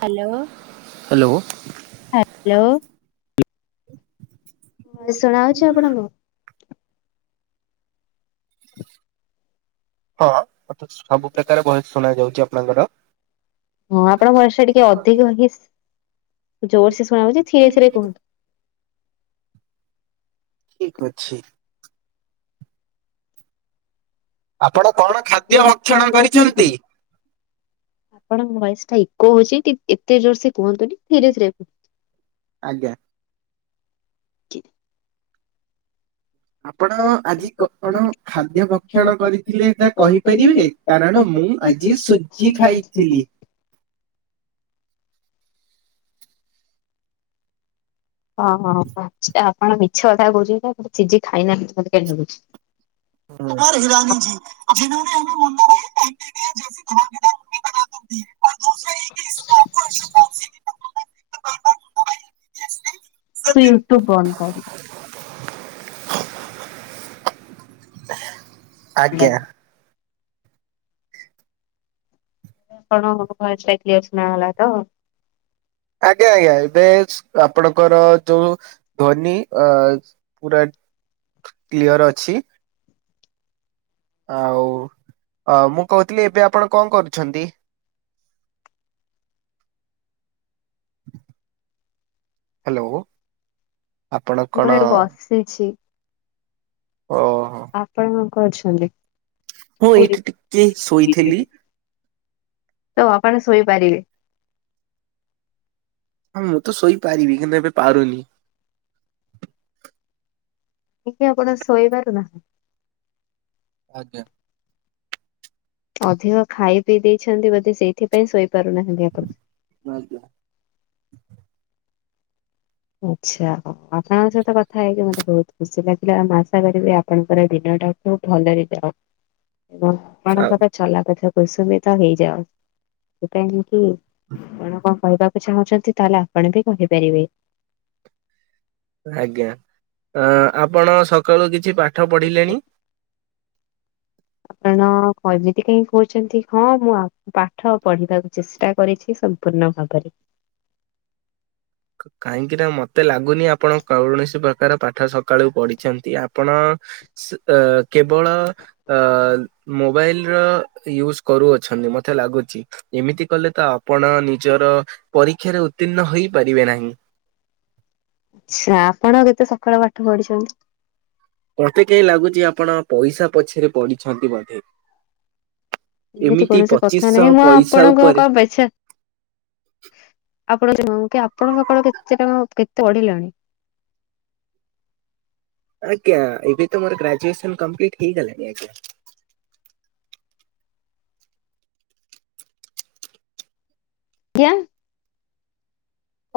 Hello hello. Hello. ଭାଇ ଶୁଣାଯାଉଛି ଆପଣଙ୍କୁ। ହଁ ମତେ ସବୁ ପ୍ରକାର ଭଏସ ଶୁଣା ଯାଉଛି ଆପଣଙ୍କର। ହଁ ଆପଣଙ୍କ ଭଏସ୍ ଟା ଟିକେ ଅଧିକ ଜୋରସେ ଶୁଣା ହଉଛି ଥିରେ ଥିରେ କୁହନ୍ତୁ। ଠିକ ଅଛି। ଆପଣ କଣ ଖାଦ୍ୟ ଭକ୍ଷଣ କରିଛନ୍ତି? ଆପଣଙ୍କ ଭଏସଟା ଇକୋ ହଉଛି ଏତେ ଜୋର ସେ କୁହନ୍ତୁନି ଧୀରେ ଧୀରେ କୁହନ୍ତୁ। ଆଜ୍ଞା। ଆପଣ ଆଜି କଣ ଖାଦ୍ୟ ଭକ୍ଷଣ କରିଥିଲେ ତା କହିପାରିବେ? କାରଣ ମୁଁ ଆଜି ସୁଜି ଖାଇଥିଲି। ଅହ ମଝିରେ ଆପଣ ମିଛ କଥା କହୁଛନ୍ତି ନାଁ କିଛି ଖାଇନାହାନ୍ତି ମତେ ଲାଗୁଛି। ଆପଣ [inaudible] ହ ସେ ୟୁଟ୍ୟୁବ ବନ୍ଦ୍ କରିଦେ। ଆଜ୍ଞା। କରିଦିଅନ୍ତୁ। ଆପଣଙ୍କୁ ମୋ ଭଏସ୍ ଟା କ୍ଲିଅର ସୁୁଣାଗଲା ତ। ଆଜ୍ଞା ଆଜ୍ଞା ଏବେ ଆପଣଙ୍କର ଯୋଉ। ଧ୍ୱନି ଅଜ ପୁରା କ୍ଲିୟର ଅଛି। ଆଉ ମୁଁ କହୁଥିଲି ଏବେ ଆପଣ କଁ କରୁଛନ୍ତି। ହାଲୋ। ମୁଁ ଏଡୁ ବସିଛି। ଓ। ଆପଣ କଣ କରଛନ୍ତି। ମୁଁ ଏଇଠି ଟିକେ ଶୋଇଥିଲି ତ ଆପଣ ଶୋଇପାରିବେ। ହଁ ମୁଁ ତ ଶୋଇପାରିବି କିନ୍ତୁ ଏବେ ପାରୁନି। ଟିକେ ଆପଣ ଶୋଇପାରୁନାହାନ୍ତି ଆଜ୍ଞା। ଅଧିକ ଖାଇ ପିଇ ଦେଇଛନ୍ତି ବୋଧେ ସେଇଥିପାଇଁ ଶୋଇ ପାରୁ ନାହାନ୍ତି ଆପଣ। ଆଜ୍ଞା। ଆଚ୍ଛା ହଉ ଆପଣଙ୍କ ସହିତ କଥା ହେଇକି ମତେ ବହୁତ ଖୁସି ଲାଗିଲା ମୁଁ ଆଶା କରିବି ଆପଣଙ୍କର ଦିନଟା। ବହୁତ ଭଲରେ ଯାଉ ଏବଂ ଆଉ, ଆପଣଙ୍କର ଚଲା ପଥ କସୁମିତ ତ ହେଇଯାଉ। ସେ କଗଲି କି ଆପଣ କଣ କହିବାକୁ ଚାହୁଁଛନ୍ତି ତାହେଲେ ଆପଣ ବି କହିପାରିବେ। ଆଜ୍ଞା ଆଁ ଆପଣ ସକାଳୁ କିଛି ପାଠ ପଢିଲେଣି। ଆପଣ କଯେଟି କାହିଁ କହୁଛନ୍ତି ହଁ ମୁଁ ଆ ପାଠ ପଢିବାକୁ ଚେଷ୍ଟା କରିଛି ସମ୍ପୂର୍ଣ୍ଣ ଭାବରେ। କାହିଁକି ନା ମତେ ଲାଗୁନି ଆପଣ କୌଣସି ପ୍ରକାର ପାଠ ସକାଳୁ ପଢିଛନ୍ତି ଆପଣ। ସେ ଏ କେବଳ। ଅ ମୋବାଇଲ ର ୟୁଜ କରୁଅଛନ୍ତି ମତେ ଲାଗୁଛି। ଏମିତି କଲେ ତ ଆପଣ ନିଜର ପରୀକ୍ଷାରେ ଉତ୍ତୀର୍ଣ୍ଣ ହେଇପାରିବେ ନାହିଁ। ଆଛା ଆପଣ କେତେ ସକାଳୁ ପାଠ ପଢିଛନ୍ତି। ମୋତେ କେହି ଲାଗୁଛି ଆପଣ ପଇସା ପଛରେ ପଡିଛନ୍ତି ବୋଧେ। ଏମିତି କୌଣସି କଥା ପଚିଶଶହ ନାହିଁ ମୁଁ ପଇସା ଆପଣଙ୍କ ଉପରେ କଣ ପ ଇଛା। ଆପଣ ଯେଉଁ କି ଆପଣଙ୍କ କଣ କେତେ କେତେ ପଢିଲଣି।। ଆଜ୍ଞା ଏବେ ତ ମୋର ଗ୍ରାଜୁଏସନ କମ୍ପ୍ଲିଟ୍ ହେଇଗଲାଣି ଆଜ୍ଞା। ଆଜ୍ଞା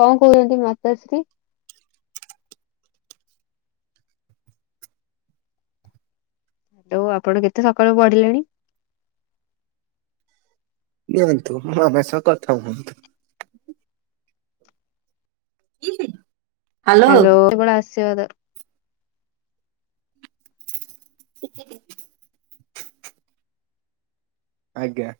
କଣ କହୁଛନ୍ତି ମାତାଶ୍ରୀ। ଆଉ ଆପଣ କେତେ ସକାଳୁ ପଢିଲେଣି। ନିଅନ୍ତୁଁ ମୋ ମାମା ସହ କଥା ହୁଅନ୍ତୁ‌‌। ହାଲୋ କେତେବେଳେ ଆସିବ ଦର [unintelligible] ଆଜ୍ଞା।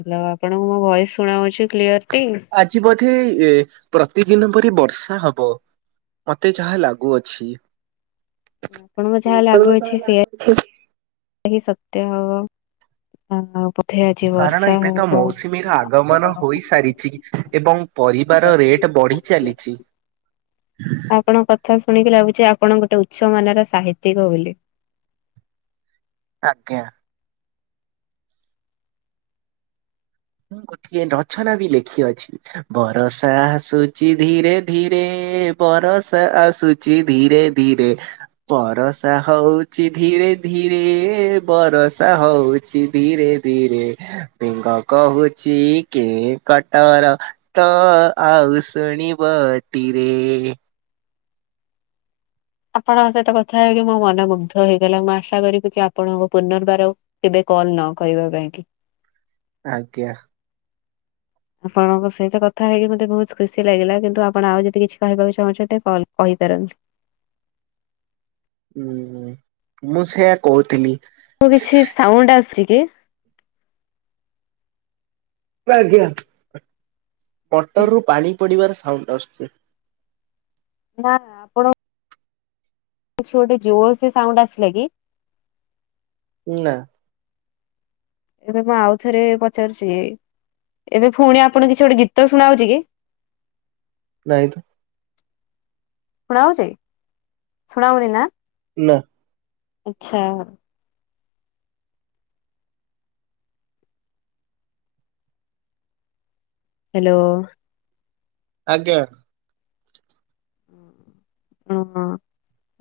ହାଲୋ ଆପଣଙ୍କୁ ମୋ ଭଏସ ଶୁଣାଉଛି କ୍ଲିୟରଟି। ଆଜି ବୋଧେ ଏ ପ୍ରତିଦିନ ପରି ବର୍ଷା ହବ। ମତେ ଯାହା ଲାଗୁଅଛି। ଆପଣଙ୍କୁ ଯାହା ଆଜି ସତ୍ୟ ହବ। ଆଉ ବୋଧେ ଆଜି କାରଣ ବର୍ଷା ଏବେ ତ ହବ ମୌସୁମୀର ଆଗମନ ହୋଇସାରିଛି ଏବଂ। ପରିବାର ରେଟ୍ ବଢି ଚାଲିଛି। ଆପଣଙ୍କ କଥା ଶୁଣିକି ଲାଗୁଛି ଆପଣ ଗୋଟେ ଉଚ୍ଚ ମାନର ସାହିତ୍ୟିକ ବୋଲି। ଆଜ୍ଞା। ମୁଁ ଗୋଟିଏ ରଚନା ବି ଲେଖିଅଛି। ବରଷା ଆସୁଛି ଧୀରେ ଧୀରେ ବରଷା ଆସୁ ଚି ଧୀରେ ଧୀରେ। ବରଷା ହଉଚି ଧୀରେ ଧୀରେ ବରଷା ହଉଚି ଧୀରେ ଧିରେ ବେଙ୍ଗ କହୁଛି କେଁ କଟର। ତ ଆଉ ଶୁଣିବଟିରେ। ଆପଣଙ୍କ ସହିତ କଥା ହେ କି ମୋ ମନ ମୁଗ୍ଧ ହେଇଗଲା ମୁଁ ଆଶା କରିବି କି ଆପଣଙ୍କୁ ପୁନର୍ବାର। କେବେ କଲ୍ ନ କରିବା ପାଇଁ କି। ଆଜ୍ଞା। ଆପଣଙ୍କ ସହିତ କଥା ହେଇକି ମତେ ବହୁତ ଖୁସି ଲାଗିଲା। କିନ୍ତୁ ଆପଣ ଆଉ ଯଦି କିଛି କହିବାକୁ ଚାହୁଁଛନ୍ତି କଲ୍ କହିପାରନ୍ତି। ଉଁ ହୁଁ ମୁଁ ସେୟା କହୁଥିଲି। ମୁଁ କିଛି ସାଉଣ୍ଡ ଆସୁଛି କି। ଆଜ୍ଞା ମଟର ରୁ ପାଣି ପଡିବାର ସାଉଣ୍ଡ ଆସୁଛି। ନା ଆପଣ ଛି ଗୋଟେ ଜୋର ସେ ସାଉଣ୍ଡ ଆସିଲା କି? ଉଁ ନା। ଏବେ ମୁଁ ଆଉ ଥରେ ପଚାରୁଛି ଏବେ ପୁଣି ଆପଣ କିଛି ଗୋଟେ ଗୀତ ଶୁଣାଉଛି କି? ନାହିଁ ତ। ଶୁଣାଉଛି ଶୁଣାଉନି ନା। ନାଁ। ଆଛା ହ୍ୟାଲୋ। ଆଜ୍ଞା। ହଁ ହଁ।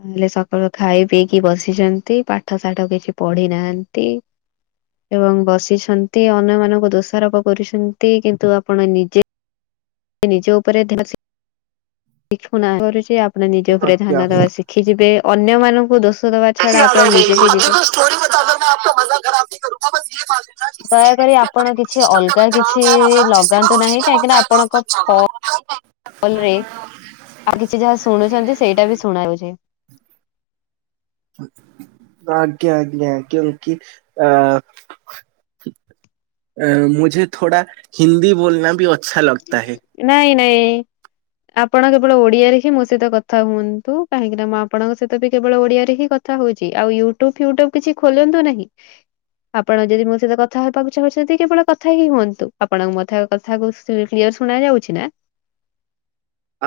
ଖାଲି ସକାଳୁ ଖାଇ ପିଇକି ବସିଛନ୍ତି ପାଠ ସାଠ କିଛି ପଢି ନାହାନ୍ତି। ଏବଂ ବସିଛନ୍ତି ଅନ୍ୟମାନଙ୍କୁ ଦୋଷାରୋପ କରୁଛନ୍ତି କିନ୍ତୁ ଆପଣ ନିଜେ। ନିଜ ଉପରେ ଅଧିକ ଶିଖ ଶିଖୁ କରୁଛି ଆପଣ ନିଜ ଉପରେ ଆଜ୍ଞା। ଧ୍ୟାନ ଦେବା ଶିଖ ସିଖି ଯିବେ ଅନ୍ୟମାନଙ୍କୁ ଦୋଷ ଦବା ଛଡା ଆପଣ ନିଜେ ବି ଜୀବନ ଦେଖ ସ୍ଷ୍ଟୋରି ବତାଦ ମ ଆପ ମା ଖରାବତି କରୁା ବସ ଦୟାକରି ବା ଆପଣ କିଛି ଅଲଗା କିଛି [inaudible] ଲଗାନ୍ତୁ ନାହିଁ କାହିଁକି ନା ଆପଣଙ୍କ [unintelligible] ଆଉ କଣ। ରେ ଆଉ କିଛି ଯାହା ଶୁଣୁଛନ୍ତି ସେଇଟା ବି ଶୁଣା ଯାଉଛି। ଆଜ୍ଞା ଆଜ୍ଞା କ୍ୟୁଙ୍କି ଆ ଆ ମୁଝେ ଥୋଡା ହିନ୍ଦୀ ବୋଲନା ବି ଅଛା ଲଗତା ହେ। ନାଇଁ ନାଇଁ। ଆପଣ କେବଳ ଓଡିଆରେ ହିଁ ମୋ ସହିତ କଥା ହୁଅନ୍ତୁ କାହିଁକି ନା ମୁଁ ଆପଣଙ୍କ ସହିତ ବି କେବଳ ଓଡିଆରେ ହିଁ କଥା। କଥା ହଉଛି ଆଉ ୟୁଟ୍ୟୁବ ଫ୍ୟୁଟୁବ କିଛି ଖୋଲନ୍ତୁ ନାହିଁ। ଆପଣ ଯଦି ମୋ ସହିତ କଥା ହେବାକୁ ଚାହୁଁଛନ୍ତି କେବଳ କଥା ହିଁ ହୁଅନ୍ତୁ ଆପଣଙ୍କ ମ ଥ କଥା କୁ। କ୍ଲିୟର ଶୁଣା ଯାଉଛି ନା।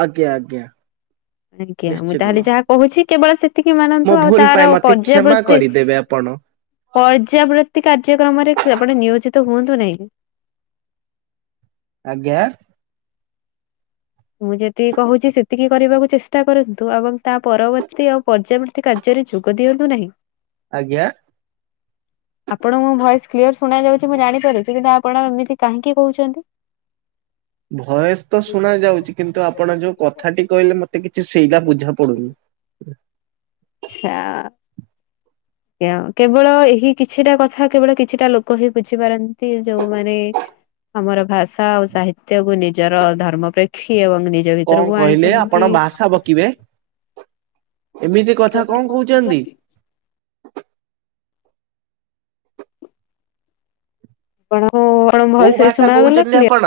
ଆଜ୍ଞା ଆଜ୍ଞା। ଆଜ୍ଞା ମୁଁ ନିଶ୍ଚିତ। ତାହେଲେ ଯାହା କହୁଛି କେବଳ ସେତିକି ମୋ ମାନନ୍ତୁ ଆଉ ଭୁଲ ପାଇଁ ତାର ମତେ କ୍ଷମା ପର୍ଯ୍ୟାବୃତ୍ତିରେ। କରିଦେବେ ଆପଣ। ପର୍ଯ୍ୟାବୃତ୍ତି କାର୍ଯ୍ୟକ୍ରମରେ ଆପଣେ ନିୟୋଜିତ ହୁଅନ୍ତୁ ନାହିଁ। ଆଜ୍ଞା। ମୁଁ ଯେତିକି କହୁଛି ସେତିକି କରିବାକୁ ଚେଷ୍ଟା କରନ୍ତୁ ଏବଂ ତା ପରବର୍ତ୍ତୀ ଆଉ ପର୍ଯ୍ୟାବର୍ତ୍ତ କାର୍ଯ୍ୟରେ ଯୋଗ ଦିଅନ୍ତୁ ନାହିଁ। ଆଜ୍ଞା। ଆପଣଙ୍କୁ ମୋ ଭଏସ କ୍ଲିୟର ଶୁଣ ଯାଉଛି ମୁଁ ଜାଣିପାରୁଛି। କିନ୍ତୁ ଆପଣ ଏମିତି କାହିଁକି କହୁଛନ୍ତି? ଭୟସ ତ ଶୁଣା ଯାଉଛି କିନ୍ତୁ ଆପଣ ଯୋଉ କଥାଟି କହିଲେ ମତେ କିଛି ସେଇଟା ବୁଝା ପଡୁନି। ଛା ଆଜ୍ଞ କେବଳ ଏହି କିଛିଟା କଥା କେବଳ କିଛିଟା ଲୋକ ହିଁ ବୁଝିପାରନ୍ତି ଯୋଉମାନେ ଆମର ଭାଷା ଆଉ ସାହିତ୍ୟକୁ ନିଜର ଧର୍ମ ପ୍ରେକ୍ଷୀ ଏବଂ ନି କଣ କହିଲେ ଆପଣ ଭାଷା ବକିବେ ଏମିତି କଥା କଣ କହୁଛନ୍ତି। ଆପଣଙ୍କୁ କଣ କୋଉ ଭଲସେ ଭାଷା ଶୁଣାଗଲା କହୁଛନ୍ତି କ୍ଲିଅର? ଆପଣ?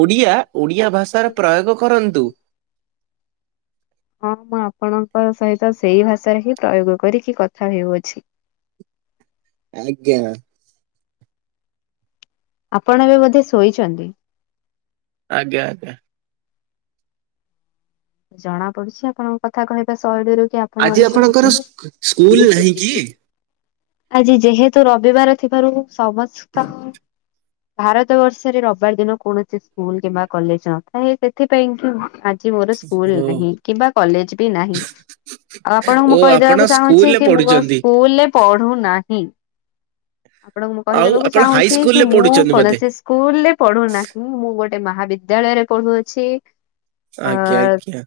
ଓଡିଆ ଓଡିଆ ଭାଷାର ପ୍ରୟୋଗ କରନ୍ତୁ। ହଁ ମୁଁ ଆପଣଙ୍କ ସହିତ ସେଇ ଭାଷାରେ ହିଁ ପ୍ରୟୋଗ କରିକି କଥା ହେଉଅଛି। ଆଜ୍ଞା। ଆପଣ ଏବେ ବୋଧେ ଶୋଇଛନ୍ତି। ଆଜ୍ଞା ଆଜ୍ଞା। ଜଣା ପଡୁଛି ଆପଣଙ୍କ କଥା କହିବା ଶୈଳୀରୁ କି ଆପଣ ଆଜି ଏବେ ଆପଣଙ୍କର ସ୍କୁ ସ୍କୁଲ ନାହିଁ କି? ଶୋଇଛନ୍ତି। ଆଜି ଯେହେତୁ ରବିବାର ଥିବାରୁ ସମସ୍ତ ଭାରତ ବର୍ଷରେ ରବିବାର ଦିନ କୌଣସି ସ୍କୁଲ କିମ୍ବା କଲେଜ ନଥାଏ ସେଥିପାଇଁ କି ଆଜି ମୋର ଓ ସ୍କୁଲ ନାହିଁ କିମ୍ବା କଲେଜ ବି ନାହିଁ। ଆଉ ଆପଣଙ୍କୁ ଓ ମୁଁ ଆପଣ କହିଦବାକୁ ଚାହୁଁଛି ସ୍କୁଲରେ କି ମୁଁ ପଢୁଛନ୍ତି। ସ୍କୁଲରେ ପଢୁନାହିଁ ଆପଣଙ୍କୁ ମୁଁ ଆଉ କହିଦେବାକୁ ଆପଣ ହାଇ ଚାହୁଁଛି କି ସ୍କୁଲରେ ମୁଁ ପଢୁଛନ୍ତି ବୋଧେ? କୌଣସି ସ୍କୁଲ ରେ ପଢୁନାହିଁ। ମୁଁ ଗୋଟେ ମହାବିଦ୍ୟାଳୟରେ ପଢୁଅଛି। ଆଜ୍ଞା ଅ ଆଜ୍ଞା।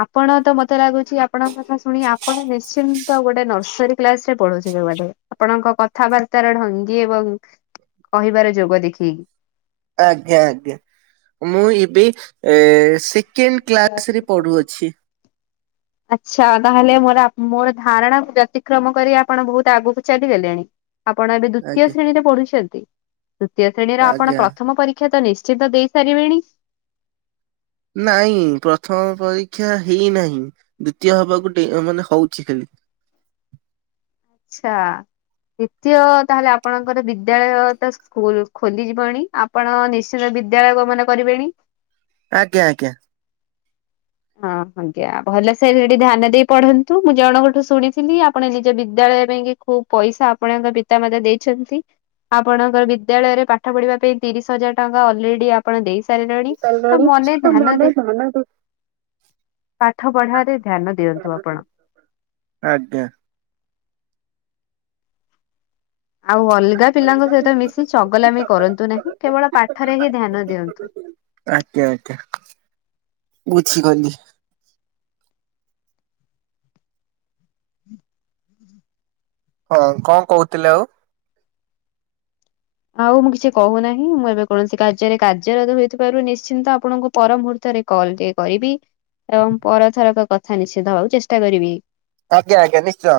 ଆପଣ ତ ମତେ ଲାଗୁଛି ଆପଣଙ୍କ କଥା ଶୁଣି ଆପଣ ନିଶ୍ଚିନ୍ତ ଗୋଟେ ନର୍ସରୀ କ୍ଲାସ ରେ ପଢୁଥିବେ ବୋଧେ ଆପଣଙ୍କ କଥାବାର୍ତ ର ଢଙ୍ଗି ଏବଂ କହିବାର ଯୋଗ ଦେଖିକି। ଆଜ୍ଞା ଆଜ୍ଞା ମୁଁ ଏବେ ଏ ଶି କେନ୍ କ୍ଲାସ ରେ ପଢୁଅଛି। ହ ଆଚ୍ଛା ତାହେଲେ ମୋର ମୋର ଧାରଣା କ ବ୍ୟତିକ୍ରମ କରି ଆପଣ ବହୁତ ଆଗକୁ ଚାଲିଗଲେଣି। ଆପଣ ଏବେ ଦ୍ଵିତୀୟ ଆଜ୍ଞା ଶ୍ରେଣୀରେ ପଢୁଛନ୍ତି ଦ୍ଵିତୀୟ ଶ୍ରେଣୀର ଆପଣ ଆଜ୍ଞା। ପ୍ରଥମ ପରୀକ୍ଷା। ଶିକ୍ଷା ତ ନିଶ୍ଚିିତ ଦେଇସାରିବେଣି। ନାଇଁ ପ୍ରଥମ ପରୀକ୍ଷା ହେଇନାହିଁ ଦ୍ଵିତୀୟ ହବାକୁ ମାନେ ହଉଛି ଖାଲି। ଚ୍ଛା। ଦ୍ୱିତୀୟ ତାହେଲେ ଆପଣଙ୍କର ବିଦ୍ୟାଳୟ ତ ସ୍କୁଲ ଖୋଲିଯିବଣି ଆପ୍ ଆପଣ ନିଶ୍ଚିତ ବିଦ୍ୟାଳୟ ଗମନ କରିବେଣି? ଆଜ୍ଞା ଆଜ୍ଞା। ହଁ ଆଜ୍ଞା ଭଲ ସେ ସେଠି ଧ୍ୟାନ ଦେଇ ପଢନ୍ତୁ। ମୁଁ ଜଣଙ୍କଠୁ ଶୁଣିଥିଲି ଆପଣ ନିଜ ବିଦ୍ୟାଳୟ ପାଇଁ ହୋ ପଇସା ଆପଣଙ୍କ ପିତାମାତା ଦେଇଛନ୍ତି। ଆପଣଙ୍କର ବିଦ୍ୟାଳୟରେ ପାଠ ପଢିବା ପାଇଁ ତିରିଶ ହଜାର ଟଙ୍କା ଅଲରେଡି ଆପଣ ଦେଇ ସାରିଲେଣି ତ ମନେ ଧ୍ୟାନ ଦେ ମାନଙ୍କୁ ପାଠ ପଢାରେ ଧ୍ୟାନ ଦିଅନ୍ତୁ ଆପଣ। ଆଜ୍ଞା। ଆଉ ଅଲଗା ପିଲାଙ୍କ ସହିତ ମିଶି ଚଗଲାମି କରନ୍ତୁ ନାହିଁ। କେବଳ ପାଠରେ ହିଁ ଧ୍ୟାନ ଦିଅନ୍ତୁ। ଆଜ୍ଞା ଆଜ୍ଞା ବୁଝି ଗଲି। ହୁଁ। ହଁ କଣ କହୁଥିଲେ ଆଉ? ଆଉ ମୁଁ କିଛି କହୁନାହିଁ ମୁଁ ଏବେ କୌଣସି କାର୍ଯ୍ୟରେ କାର୍ଯ୍ୟରତ ହେଇଥିବାରୁ ନିଶ୍ଚିନ୍ତ ଆପଣଙ୍କ ପର ମୁହୂର୍ତ୍ତରେ କଲ ଟିକେ କରିବି ଏବଂ ପରଥରକ କଥା ନିଷେଧବାକୁ ଚେଷ୍ଟା କରିବି। ଆଜ୍ଞା ଆଜ୍ଞା ନିଶ୍ଚୟ।